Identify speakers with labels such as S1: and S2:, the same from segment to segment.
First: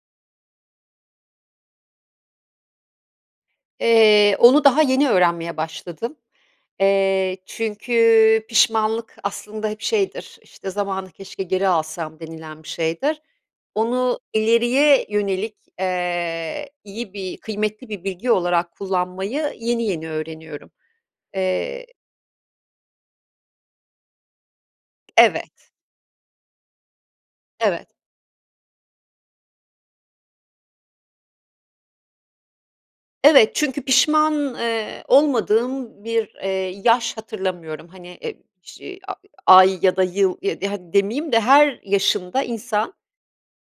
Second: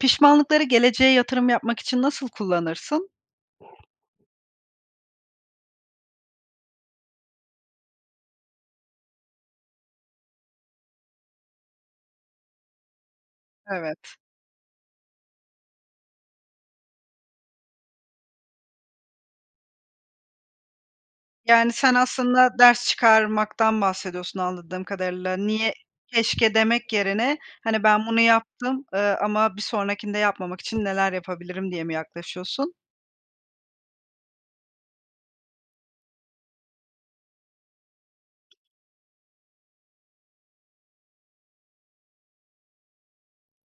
S1: Pişmanlıkları geleceğe yatırım yapmak için nasıl kullanırsın?
S2: Eee, onu daha yeni öğrenmeye başladım, eee, çünkü pişmanlık aslında hep şeydir, işte zamanı keşke geri alsam denilen bir şeydir.
S1: Evet.
S2: Onu ileriye yönelik, eee, iyi bir, kıymetli bir bilgi olarak kullanmayı yeni yeni öğreniyorum.
S1: Yani
S2: Eee
S1: sen aslında ders çıkarmaktan bahsediyorsun anladığım kadarıyla.
S2: Evet.
S1: Niye, keşke demek yerine hani
S2: Evet.
S1: ben bunu yaptım, eee, ama bir sonrakinde yapmamak için neler yapabilirim diye mi yaklaşıyorsun?
S2: Evet çünkü pişman, eee, olmadığım bir, eee, yaş hatırlamıyorum. Hani e ş a ay ya da yıl e di hadi demeyeyim de her yaşında insan,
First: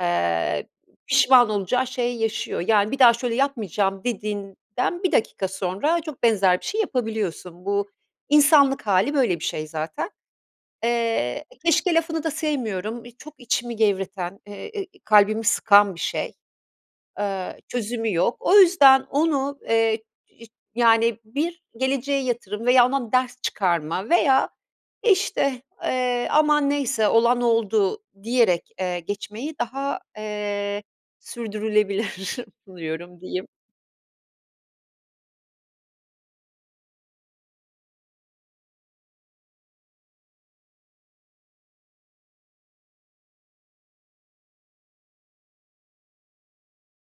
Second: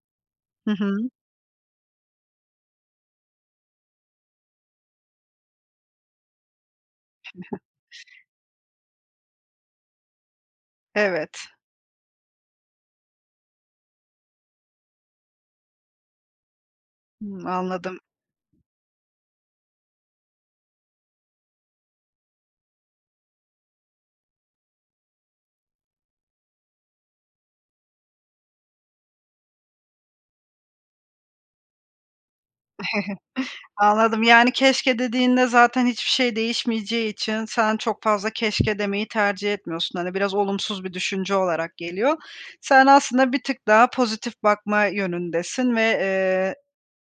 S2: eee,
S1: Hı hı.
S2: pişman olacağı şeyi yaşıyor. Yani bir daha şöyle yapmayacağım dediğinden 1 dakika sonra çok benzer bir şey yapabiliyorsun. Bu insanlık hâli böyle bir şey zaten.
S1: Evet.
S2: Eee, keşke lafını da sevmiyorum. Eee, çok içimi gevreten, e e kalbimi sıkan bir şey.
S1: Hı.
S2: Eee,
S1: Anladım.
S2: çözümü yok. O yüzden onu, eee, iş yani bir geleceğe yatırım veya ondan ders çıkarma veya işte, eee, aman neyse olan oldu diyerek, eee, geçmeyi daha, eee, sürdürülebilir buluyorum diyeyim.
S1: Anladım yani keşke dediğinde zaten hiçbir şey değişmeyeceği için sen çok fazla keşke demeyi tercih etmiyorsun, hani biraz olumsuz bir düşünce olarak geliyor. Sen aslında bir tık daha pozitif bakma yönündesin ve, eee,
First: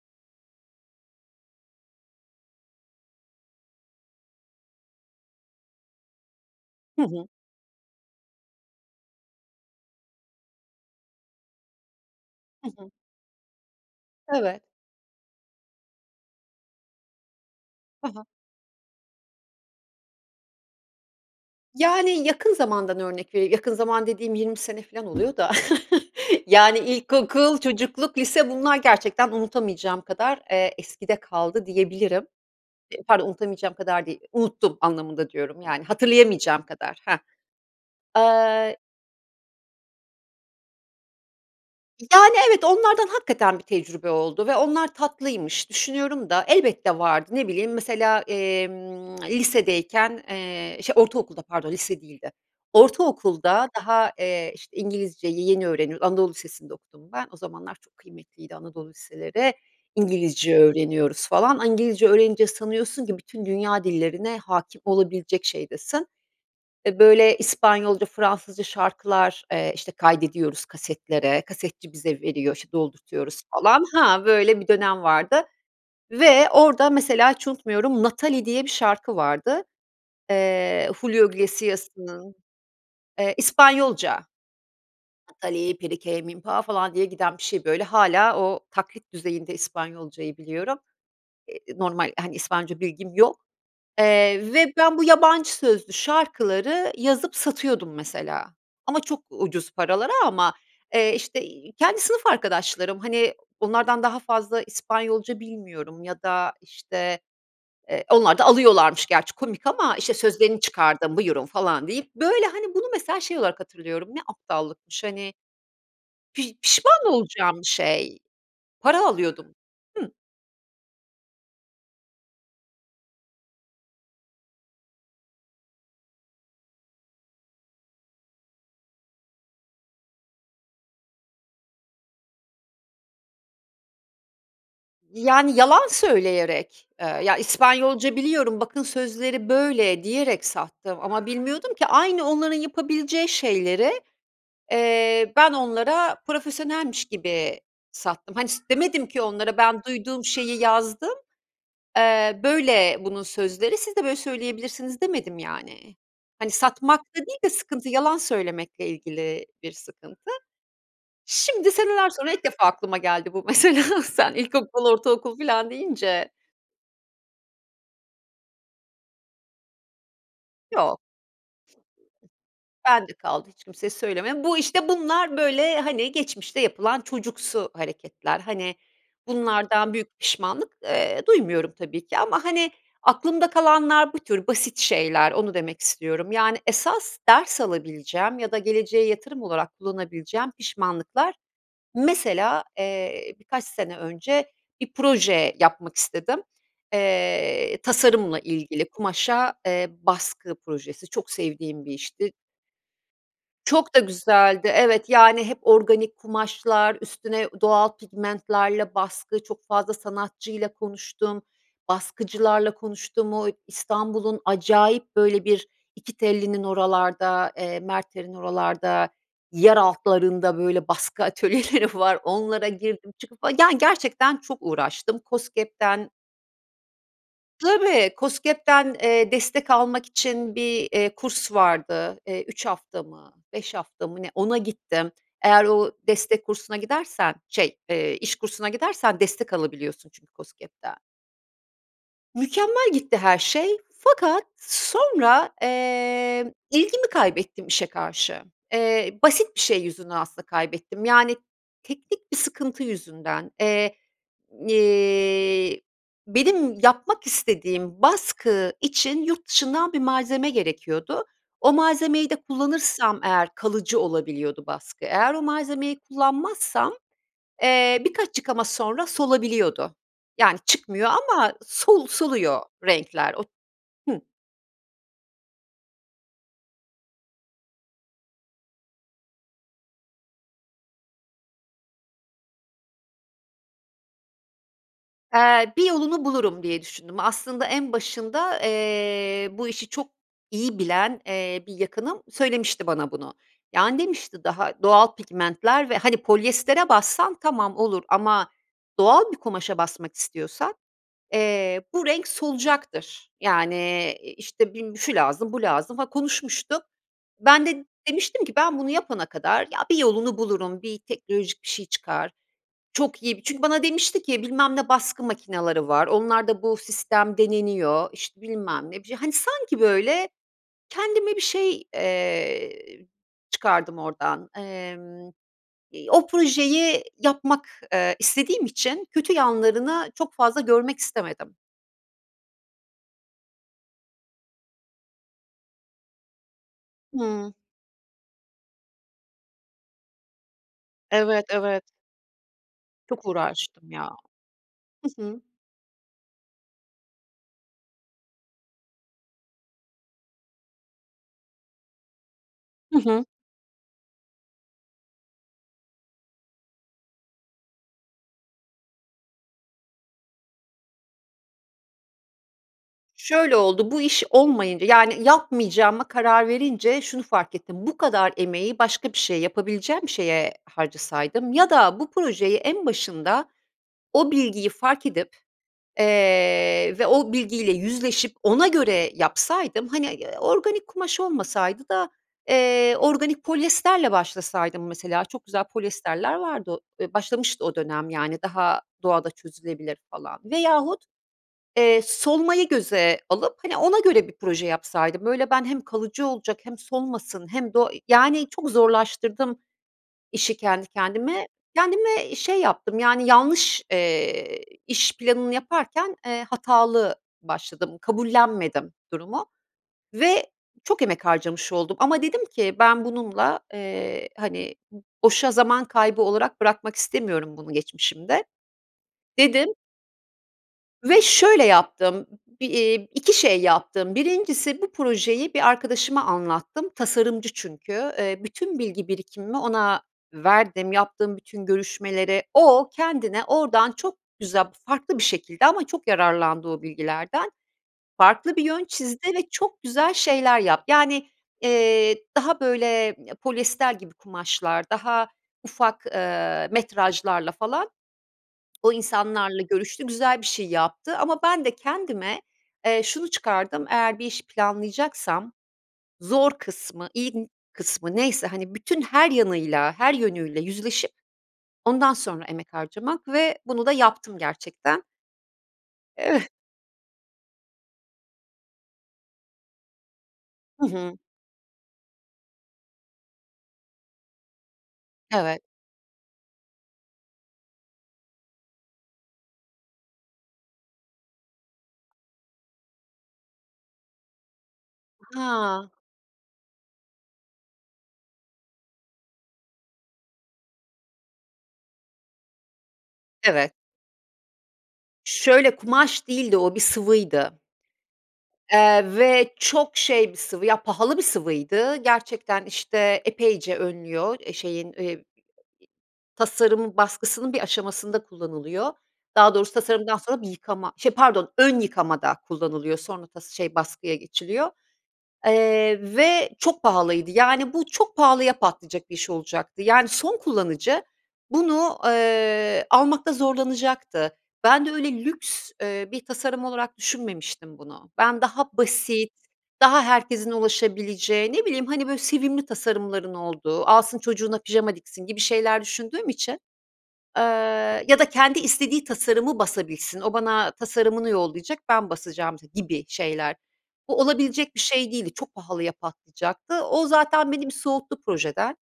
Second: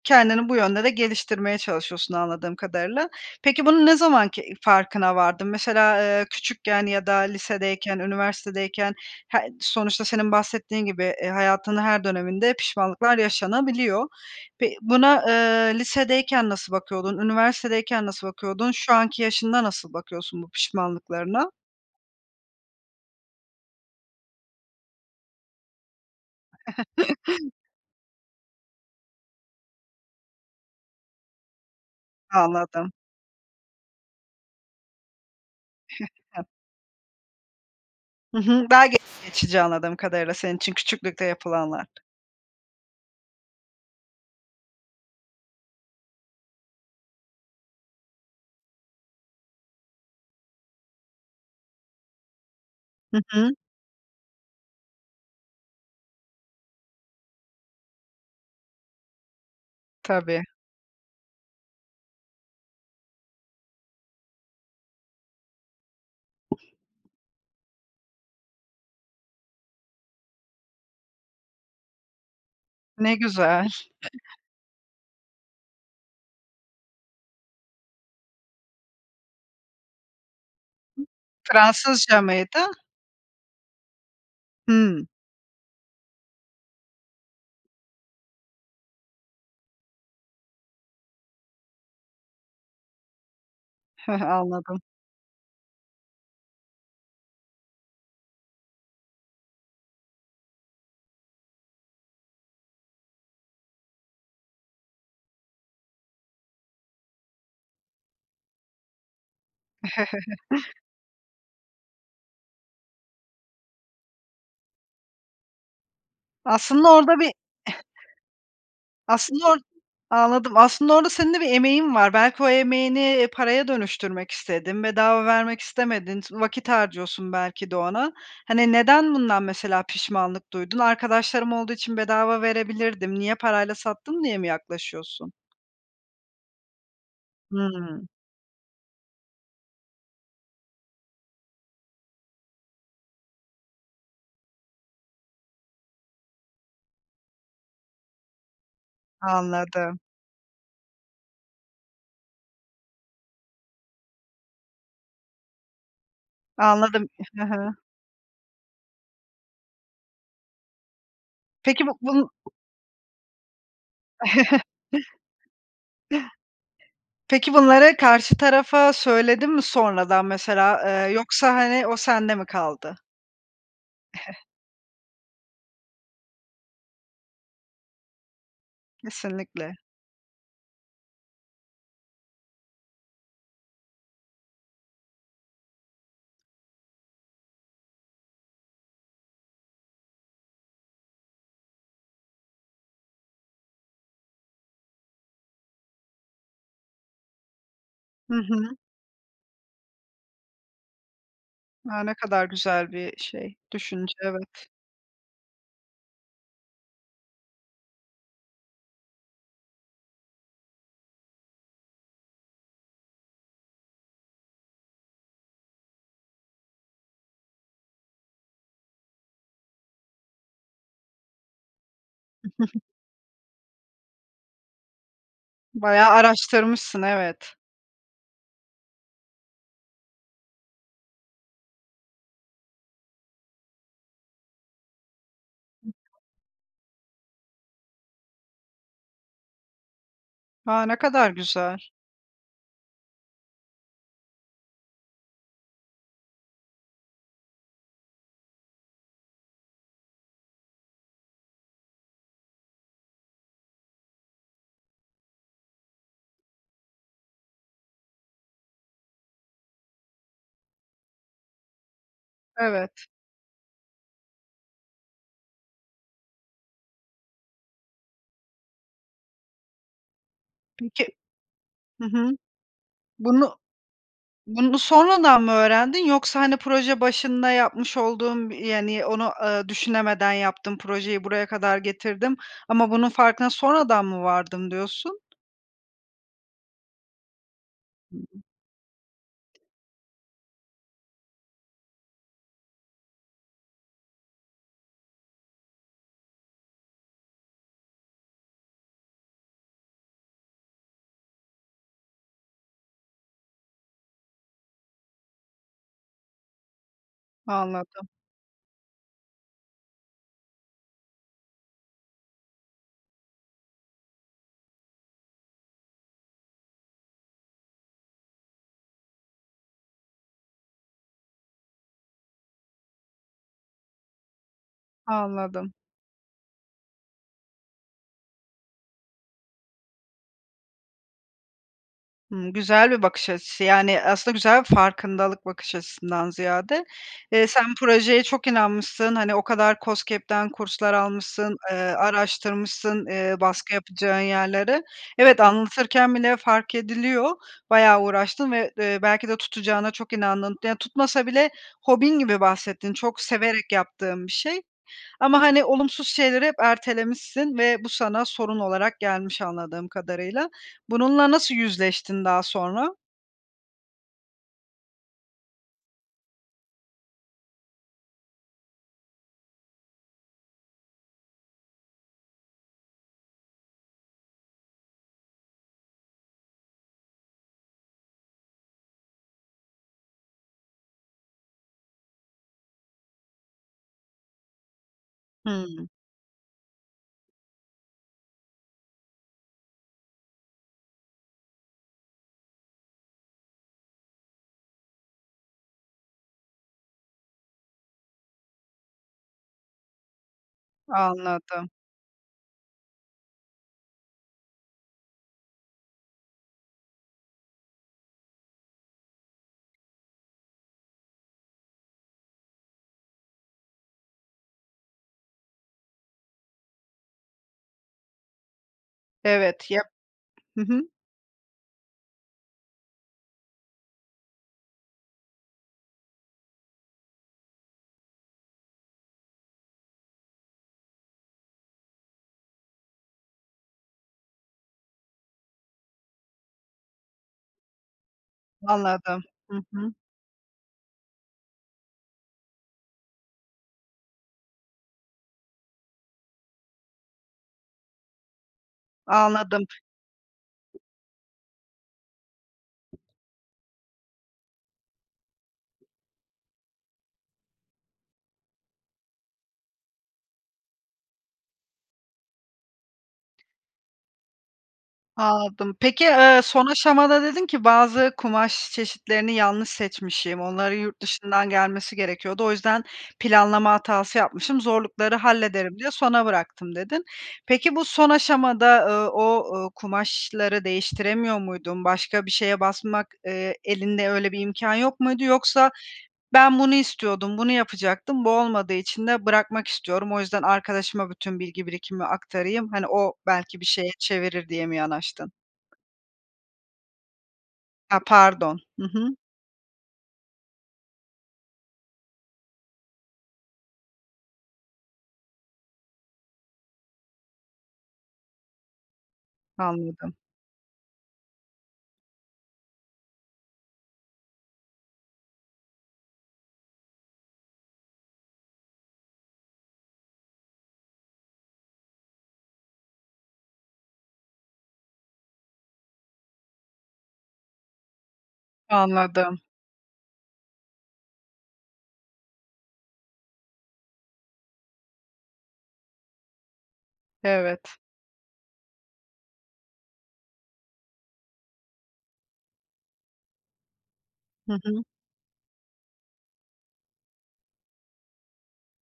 S1: kendini bu yönde de geliştirmeye çalışıyorsun anladığım kadarıyla. Peki bunu ne zaman ki farkına vardın? Mesela, eee, küçükken
S2: Hı
S1: ya da
S2: hı.
S1: lisedeyken, üniversitedeyken he sonuçta senin bahsettiğin gibi, eee, hayatının her döneminde
S2: Hı hı.
S1: pişmanlıklar yaşanabiliyor.
S2: Evet.
S1: Pe buna, eee, lisedeyken nasıl bakıyordun, üniversitedeyken
S2: Ha ha.
S1: nasıl bakıyordun, şu anki yaşında nasıl bakıyorsun bu pişmanlıklarına?
S2: Yani yakın zamandan örnek vereyim yakın zaman dediğim 20 sene filan oluyor da yani ilkokul, çocukluk, lise bunlar gerçekten unutamayacağım kadar, eee, eskide kaldı diyebilirim.
S1: Anladım.
S2: E pardon unutamayacağım kadar değil. Unuttum anlamında diyorum yani
S1: [unintelligible]
S2: hatırlayamayacağım kadar, hah.
S1: Hı hı. B
S2: Eee
S1: [unintelligible] geçici anladığım kadarıyla senin için küçüklükte yapılanlar.
S2: Yani evet onlardan hakikaten bir tecrübe oldu ve onlar tatlıymış düşünüyorum da elbette vardı. Ne bileyim mesela, emm, lisedeyken, eee, şe ortaokulda pardon lise değildi.
S1: Hı hı.
S2: Ortaokulda daha, eee, işte İngilizceyi yeni öğreniyoruz, anadolu lisesinde okudum ben, o zamanlar çok kıymetliydi anadolu liseleri,
S1: Tabii.
S2: İngilizce öğreniyoruz falan. A İngilizce öğrenince sanıyorsun ki bütün dünya dillerine hâkim olabilecek şeydesin. Eee, böyle İspanyolca, Fransızca şarkılar, eee, işte kaydediyoruz kasetlere. Kasetçi bize veriyor, işte
S1: Ne
S2: doldurtuyoruz
S1: güzel.
S2: falan. Ha böyle bir dönem vardı ve orada mesela hiç unutmuyorum 'Nathalie' diye bir şarkı vardı. Eee, Julio
S1: Fransızca
S2: Iglesias'ının,
S1: mıydı?
S2: eee, İspanyolca.
S1: Hı.
S2: "Nathalie perike minpa" falan diye giden bir şey böyle. Hâlâ o taklit düzeyinde İspanyolcayı biliyorum. Eee, normal hani İspanyolca bilgim yok,
S1: Heh,
S2: eee, ve
S1: anladım.
S2: ben bu yabancı sözlü şarkıları yazıp satıyordum mesela. Ama çok ucuz paralara ama, eee, işte, iii, kendi sınıf arkadaşlarım hani onlardan daha fazla İspanyolca bilmiyorum ya da işte, eee, onlar da alıyorlarmış gerçi komik ama işte sözlerini çıkardım buyurun falan deyip böyle hani bunu mesela şey olarak hatırlıyorum ne aptallıkmış hani pij
S1: Aslında
S2: pişman
S1: orada bir
S2: olacağım bir şey. Para
S1: Aslında
S2: alıyordum.
S1: or
S2: Hı
S1: anladım. Aslında orada senin de bir emeğin var. Belki o emeğini, eee, paraya dönüştürmek istedin, bedava vermek istemedin, s vakit harcıyorsun belki de ona. Hani neden bundan mesela pişmanlık duydun? "Arkadaşlarım olduğu için bedava verebilirdim, niye parayla sattım?" diye mi yaklaşıyorsun?
S2: Yani yalan söyleyerek, eee, ya
S1: Hıı.
S2: İspanyolca biliyorum bakın sözleri böyle diyerek sattım ama bilmiyordum ki aynı onların yapabileceği şeyleri, eee, ben onlara profesyonelmiş gibi sattım. Hani s demedim ki onlara ben
S1: Anladım.
S2: duyduğum şeyi yazdım, eee, böyle bunun sözleri, siz de böyle söyleyebilirsiniz demedim yani. Hani
S1: Anladım.
S2: satmakta değil
S1: E Ha
S2: de
S1: ha.
S2: sıkıntı yalan söylemekle ilgili bir sıkıntı. Şimdi
S1: Peki bu
S2: seneler
S1: bunu
S2: sonra ilk defa aklıma geldi bu mesela sen ilkokul, ortaokul filan deyince.
S1: Peki bunları karşı tarafa söyledin mi sonradan mesela,
S2: Yok.
S1: eee, yoksa hani o sende mi kaldı?
S2: Bende kaldı hiç kimseye söylemedim. Bu işte bunlar böyle hani geçmişte yapılan çocuksu hareketler. Hani
S1: Kesinlikle.
S2: bunlardan büyük pişmanlık, eee, duymuyorum tabii ki ama hani aklımda kalanlar bu tür basit şeyler. Onu demek istiyorum. Yani esas ders alabileceğim ya da geleceğe yatırım olarak kullanabileceğim pişmanlıklar mesela, eee, birkaç sene önce bir proje yapmak istedim. Eee,
S1: Hı
S2: tasarımla
S1: hı.
S2: ilgili kumaşa, eee, baskı projesi. Çok sevdiğim bir
S1: A! Ne
S2: işti
S1: kadar güzel bir şey,
S2: çok da
S1: düşünce, evet.
S2: güzeldi. Evet, yani hep organik kumaşlar üstüne ü doğal pigmentlerle baskı. Çok fazla sanatçıyla konuştum, baskıcılarla konuştum, o İstanbul'un acayip böyle bir İkitelli'nin oralarda, eee, Merter'in oralarda yer altlarında böyle baskı atölyeleri var. Onlara girdim çıkıp fa yani gerçekten çok uğraştım. KOSGEB'den
S1: Bayağı araştırmışsın, evet.
S2: Tabii, KOSGEB'den, eee, destek almak için bir, eee, kurs vardı. Eee, 3 hafta mı 5 hafta mı ne ona gittim. Eğer o destek kursuna gidersen şey, eee, iş kursuna gidersen destek alabiliyorsun çünkü
S1: A!
S2: KOSGEB'den.
S1: Ne kadar güzel.
S2: Mükemmel gitti her şey fakat sonra, eee, ilgimi kaybettim işe karşı. Eee, basit bir şey yüzünden aslında kaybettim, yani teknik bir sıkıntı yüzünden. Eee, iii, benim yapmak istediğim baskı için yurt dışından bir malzeme gerekiyordu. O malzemeyi de
S1: Evet.
S2: kullanırsam eğer kalıcı olabiliyordu baskı. Eğer o malzemeyi kullanmazsam, eee, birkaç yıkama sonra solabiliyordu. Yani
S1: Peki
S2: çıkmıyor ama
S1: Hı
S2: sol
S1: hı.
S2: soluyor renkler o
S1: Bunu
S2: hıı.
S1: bunu sonradan mı öğrendin? Yoksa, hani, proje başında yapmış olduğun, yani onu, ııı, düşünemeden yaptım, projeyi buraya kadar getirdim ama bunun farkına sonradan mı vardım, diyorsun?
S2: Eee, bir yolunu bulurum diye düşündüm. Aslında en
S1: [unintelligible]
S2: başında, eee, bu işi çok iyi bilen, eee, bir yakınım söylemişti bana bunu. Yani demişti daha doğal pigmentler ve, hani, polyestere bassan tamam olur ama doğal bir kumaşa basmak istiyorsan, eee, bu renk solacaktır. Yani, eee, i işte bi şu lazım bu lazım, ha, konuşmuştuk. Ben de
S1: Anladım.
S2: demiştim ki ben bunu yapana kadar ya bir yolunu bulurum, bir teknolojik bir şey çıkar, çok iyi bir çünkü bana demişti ki bilmem ne baskı makinaları var, onlarda bu sistem deneniyor, işte bilmem ne, bir şey... Hani, sanki, böyle, kendime bir şey, eee, çıkardım ordan. Emm,
S1: Anladım.
S2: iii, o projeyi yapmak, eee, istediğim için kötü yanlarını çok fazla görmek istemedim.
S1: Hımm, güzel bir bakış açısı. Yani, eee, aslında güzel farkındalık bakış açısından ziyade. Eee,
S2: Hıı.
S1: sen projeye çok inanmışsın, hani, o kadar KOSGEB'den kurslar
S2: Evet,
S1: almışsın, eee,
S2: evet.
S1: araştırmışsın,
S2: Çok
S1: eee, baskı
S2: uğraştım ya.
S1: yapacağın yerleri.
S2: Hı
S1: Evet,
S2: hı.
S1: anlatırken bile fark ediliyor bayağı uğraştığın ve, eee, belki de tutacağına çok inandığın Yani, tutmasa bile hobin gibi bahsettin,
S2: Hı
S1: çok
S2: hı.
S1: severek yaptığın bir şey. Ama, hani, olumsuz şeyleri hep ertelemişsin ve bu sana sorun olarak gelmiş anladığım kadarıyla. Bununla nasıl yüzleştin daha sonra?
S2: Şöyle oldu; bu iş olmayınca, yani, yapmayacağıma karar verince şunu fark ettim: Bu kadar emeği başka bir şeye yapabileceğim şeye harcasaydım ya da bu projeyi en başında o bilgiyi fark edip, eee, ve o bilgiyle yüzleşip ona göre yapsaydım. Hani, eee, organik kumaş olmasaydı da, eee, organik polyesterle başlasaydım mesela çok güzel
S1: Hımm.
S2: polyesterler vardı o eee, başlamıştı o dönem, yani, daha doğada çözülebilir falan. Veyahut, eee, solmayı göze alıp, hani, ona göre bir proje yapsaydım. Böyle ben, hem kalıcı olacak, hem solmasın hem de o eee, yani, çok zorlaştırdım işi kendi kendime.
S1: Anladım.
S2: Kendime şey yaptım, yani yanlış, eee, iş planını yaparken, eee, hatalı başladım. Kabullenmedim durumu ve çok emek harcamış oldum ama dedim ki "Ben bununla eee, hani, boşa zaman kaybı olarak bırakmak istemiyorum bunu geçmişimde." Dedim
S1: Evet. Ya Hı hı.
S2: ve şöyle yaptım: Bi iii, 2 şey yaptım. 1'incisi bu projeyi bir arkadaşıma anlattım, tasarımcı çünkü. Eee, bütün bilgi birikimimi ona verdim. Yaptığım bütün görüşmeleri o, kendine oradan çok güzel, farklı bir şekilde ama çok yararlandı o bilgilerden. Farklı bir yön
S1: Anladım.
S2: çizdi ve
S1: Hı
S2: çok
S1: hı.
S2: güzel şeyler yap Yani, eee, daha, böyle, ya polyester gibi kumaşlar, daha ufak, eee, metrajlarla falan. O, insanlarla
S1: Anladım.
S2: görüştü, güzel bir şey yaptı ama ben de kendime, eee, şunu çıkardım: Eğer bir işi planlayacaksam zor kısmı, [unintelligible] kısmı, neyse, hani, bütün her yanıyla, her yönüyle yüzleşip ondan sonra emek harcamak ve bunu da yaptım gerçekten.
S1: Anladım. Peki, eee,
S2: Eve
S1: son aşamada dedin ki, "Bazı kumaş çeşitlerini yanlış seçmişim, onların
S2: Hı
S1: yurt
S2: hı.
S1: dışından gelmesi gerekiyordu. O yüzden planlama hatası yapmışım, zorlukları
S2: Evet.
S1: hallederim diye sona bıraktım." dedin. Peki, bu son aşamada, ııı, o, ııı, kumaşları değiştiremiyor muydun? Başka bir şeye basmak, eee, elinde öyle bir imkân yok muydu? Yoksa
S2: Ha.
S1: ben bunu istiyordum, bunu yapacaktım bu olmadığı için de bırakmak istiyorum. O yüzden arkadaşıma bütün bilgi birikimimi aktarayım, hani, o belki bir
S2: Evet.
S1: şeye çevirir diye mi yanaştın?
S2: Şöyle, kumaş değildi o, bir sıvıydı.
S1: A, pardon. Hı
S2: Eee,
S1: hı.
S2: ve çok şey bir sıvı, ya, pahalı bir sıvıydı. Gerçekten, işte, epeyce önlüyor. Eee, şeyin, eee, tasarım baskısının bir aşamasında kullanılıyor. Daha doğrusu
S1: Anladım.
S2: tasarımdan sonra bir yıkama, şey, pardon ön yıkamada kullanılıyor sonra tas şey, baskıya geçiliyor, eee, ve çok pahalıydı. Yani, bu çok pahalıya patlayacak bir iş olacaktı. Yani, son kullanıcı bunu, eee, almakta zorlanacaktı. Ben de öyle lüks, eee, bir tasarım olarak düşünmemiştim bunu. Ben, daha basit,
S1: Anladım.
S2: daha herkesin ulaşabileceği, ne bileyim, hani, böyle sevimli tasarımların olduğu, alsın, çocuğuna pijama diksin gibi şeyler düşündüğüm için, eee,
S1: Evet.
S2: ya da kendi istediği tasarımı basabilsin. O, bana tasarımını yollayacak, ben basacağım gibi şeyler. Bu,
S1: Hı
S2: olabilecek bir
S1: hı.
S2: şey değildi, çok pahalıya patlayacaktı. O, zaten beni bir soğuttu projeden.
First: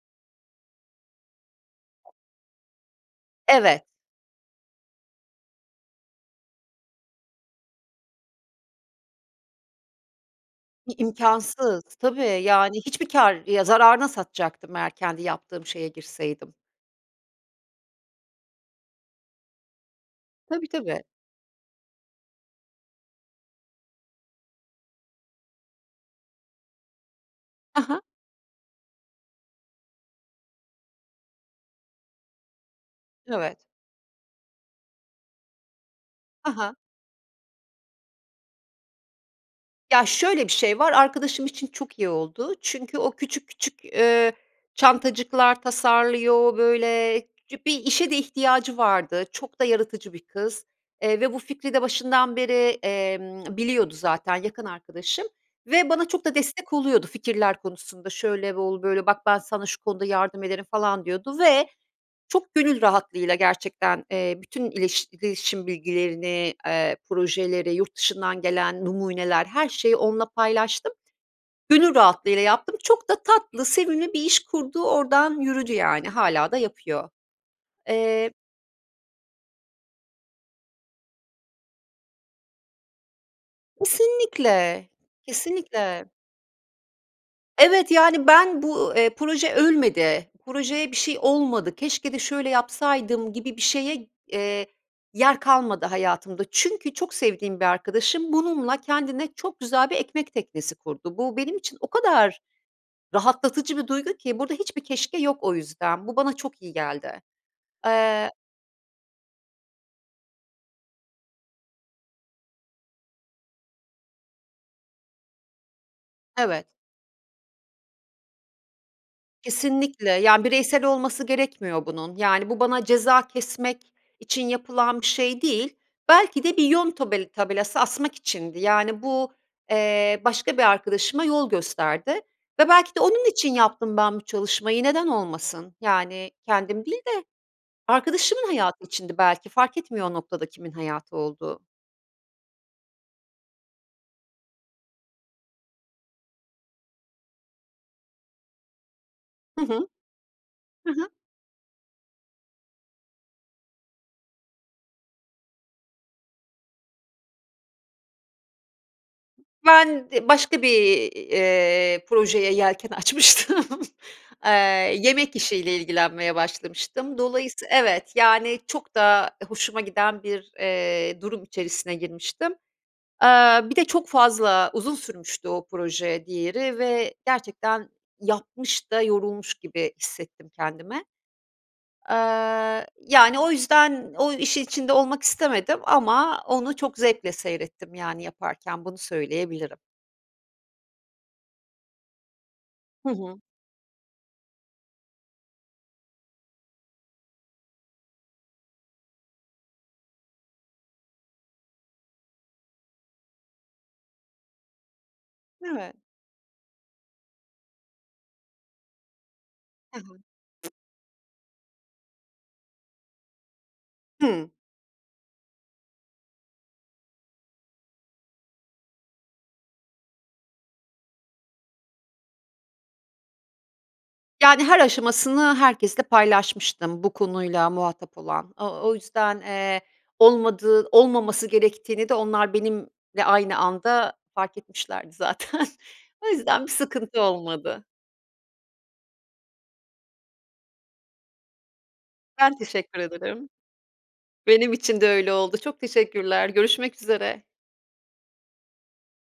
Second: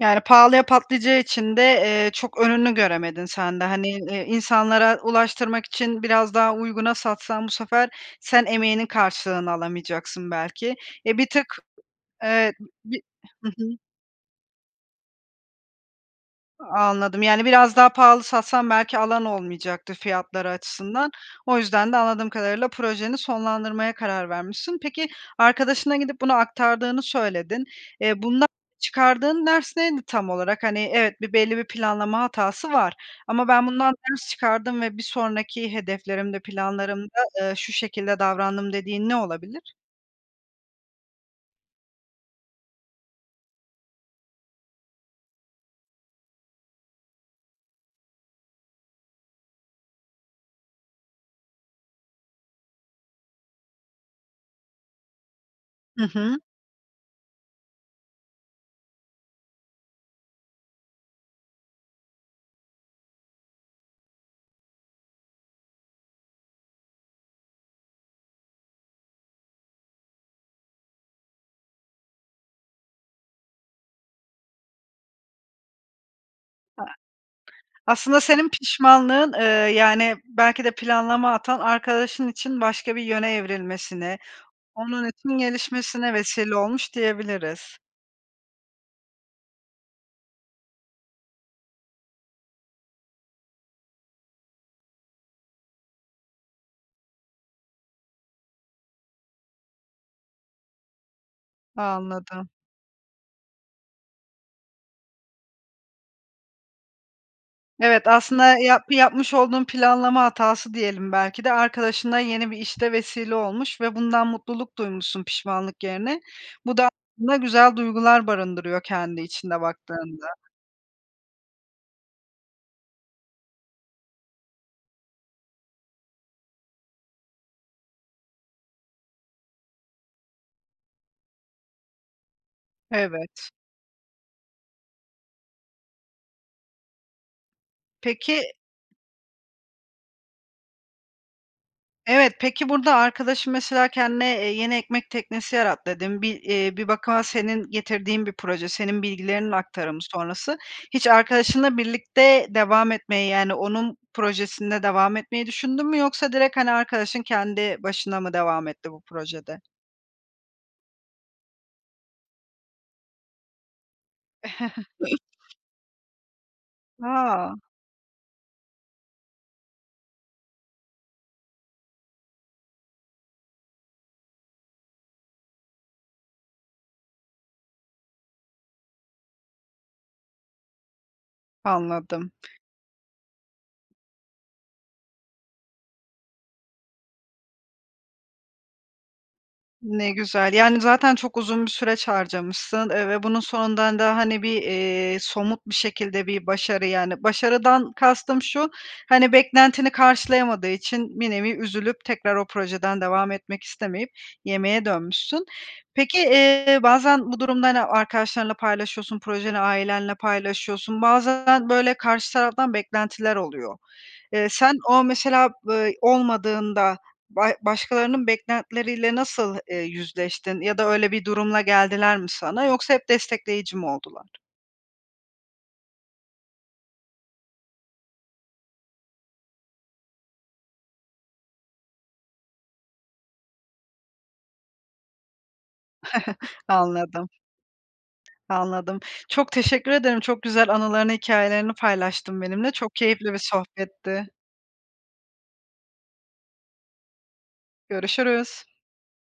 S1: Yani, pahalıya patlayacağı için de, eee, çok önünü göremedin sen de.
S2: Evet.
S1: Hani, i insanlara ulaştırmak için biraz daha uyguna satsan bu sefer sen emeğinin karşılığını alamayacaksın belki.
S2: İ
S1: E, bir tık
S2: imkânsız. Tabii.
S1: Evet.
S2: Yani,
S1: Bi
S2: hiçbir kâr
S1: Hı
S2: ya
S1: hı.
S2: zararına satacaktım eğer kendi yaptığım şeye girseydim.
S1: Anladım. Yani, biraz daha pahalı satsan belki alan olmayacaktı fiyatları
S2: Tabii, tabii.
S1: açısından. O yüzden de anladığım kadarıyla projeni sonlandırmaya karar vermişsin. Peki, arkadaşına gidip bunu aktardığını söyledin.
S2: I hı.
S1: Eee, bundan çıkardığın ders neydi tam olarak? Hani, evet, bir belli bir planlama hatası var. Ama
S2: Evet.
S1: ben bundan ders çıkardım ve bir sonraki hedeflerimde,
S2: Ha ha.
S1: planlarımda, eee, şu şekilde davrandım dediğin ne olabilir?
S2: Ya, şöyle bir şey var: Arkadaşım için çok iyi oldu çünkü o küçük küçük, eee, çantacıklar tasarlıyor böyle. [unintelligible] Bir işe de ihtiyacı vardı. Çok da yaratıcı bir kız, eee, ve bu fikri de başından beri, emm, biliyordu zaten, yakın arkadaşım ve
S1: Hı
S2: bana çok da
S1: hı.
S2: destek oluyordu fikirler konusunda. Şöyle ol böyle, bak ben sana bu konuda yardım ederim falan diyordu. Ve çok gönül rahatlığıyla gerçekten, eee, bütün ileş iletişim bilgilerini, eee, projeleri, yurt dışından gelen numuneler, her şeyi onunla paylaştım. Gönül rahatlığıyla yaptım. Çok da tatlı, sevimli bir iş kurdu. Oradan yürüdü yani. Hâlâ da
S1: A
S2: yapıyor.
S1: aslında
S2: Eee
S1: senin pişmanlığın, ııı, yani, belki de planlama hatan arkadaşın için başka bir yöne evrilmesine,
S2: Kesinlikle,
S1: onun için
S2: kesinlikle.
S1: gelişmesine vesile olmuş, diyebiliriz.
S2: Evet, yani, ben bu, eee, proje ölmedi, projeye bir şey olmadı, "Keşke de şöyle yapsaydım." gibi bir şeye, eee, yer kalmadı hayatımda. Çünkü çok sevdiğim bir arkadaşım bununla kendine çok güzel bir ekmek teknesi kurdu. Bu benim için o kadar
S1: Anladım.
S2: rahatlatıcı bir duygu ki burada hiçbir "keşke" yok o yüzden. Bu bana çok iyi geldi.
S1: Evet.
S2: Eee
S1: Aslında yap yapmış olduğun planlama hatası diyelim, belki de arkadaşına yeni bir işte vesile olmuş ve bundan mutluluk duymuşsun pişmanlık yerine.
S2: Evet.
S1: Bu da aslında güzel duygular barındırıyor kendi içinde
S2: Kesinlikle.
S1: baktığında.
S2: Yani, bireysel olması gerekmiyor bunun. Yani, bu bana ceza kesmek için yapılan bir şey değil. Belki de bir yön tobel tabelası asmak içindi. Yani, bu, eee, başka bir arkadaşıma yol gösterdi ve belki de onun
S1: Evet.
S2: için yaptım ben bu çalışmayı. Neden olmasın? Yani, kendim değil de
S1: Peki
S2: arkadaşımın hayatı içindi belki. Fark etmiyor o noktada kimin hayatı olduğu.
S1: Evet. Peki, burada arkadaşın, mesela, kendine, eee, yeni ekmek teknesi yarattı, dedin. Bi eee, bir bakıma senin getirdiğin bir proje, senin bilgilerinin
S2: Hı hı.
S1: aktarımı sonrası.
S2: Hı
S1: Hiç
S2: hı.
S1: arkadaşınla birlikte devam etmeyi, yani, onun projesinde devam etmeyi düşündün mü? Yoksa direkt, hani, arkadaşın kendi başına mı devam etti bu projede?
S2: Ben d başka bir, eee, projeye yelken açmıştım. Eee, yemek işiyle ilgilenmeye başlamıştım.
S1: A!
S2: Dolayısı Evet. Yani, çok da hoşuma giden bir, eee, durum içerisine girmiştim. Eee, bir de çok fazla, uzun sürmüştü o proje, diğeri ve gerçekten yapmış da yorulmuş gibi hissettim kendimi.
S1: Anladım.
S2: Eee, yani, o yüzden o işin içinde olmak istemedim ama onu çok zevkle seyrettim yani, yaparken, bunu söyleyebilirim.
S1: Ne güzel. Yani, zaten çok uzun bir süreç harcamışsın, eee,
S2: Hı
S1: ve
S2: hı.
S1: bunun sonunda da, hani, bir, eee, somut bir şekilde bir başarı yani, başarıdan kastım şu: Hani, beklentini karşılayamadığı için bir nevi üzülüp tekrar o projeden devam etmek istemeyip yemeğe dönmüşsün.
S2: Evet.
S1: Peki, eee, bazen bu durumda, hani, arkadaşlarınla paylaşıyorsun, projeni
S2: Hı
S1: ailenle
S2: hı.
S1: paylaşıyorsun, bazen böyle karşı taraftan beklentiler oluyor. Eee,
S2: Hıı.
S1: sen o, mesela, b olmadığında ba başkalarının beklentileriyle nasıl, eee, yüzleştin ya da öyle bir durumla geldiler mi sana? Yoksa hep destekleyici mi oldular?
S2: Yani, her aşamasını herkesle paylaşmıştım bu konuyla muhatap olan. O o yüzden, eee, olmadığı olmaması gerektiğini de onlar benimle aynı anda fark etmişlerdi zaten. O yüzden bir sıkıntı
S1: Anladım.
S2: olmadı.
S1: Anladım. Çok teşekkür ederim. Çok güzel anılarını hikâyelerini paylaştın
S2: Ben
S1: benimle. Çok
S2: teşekkür
S1: keyifli bir
S2: ederim.
S1: sohbetti.
S2: Benim için de öyle oldu. Çok teşekkürler görüşmek üzere.
S1: Görüşürüz.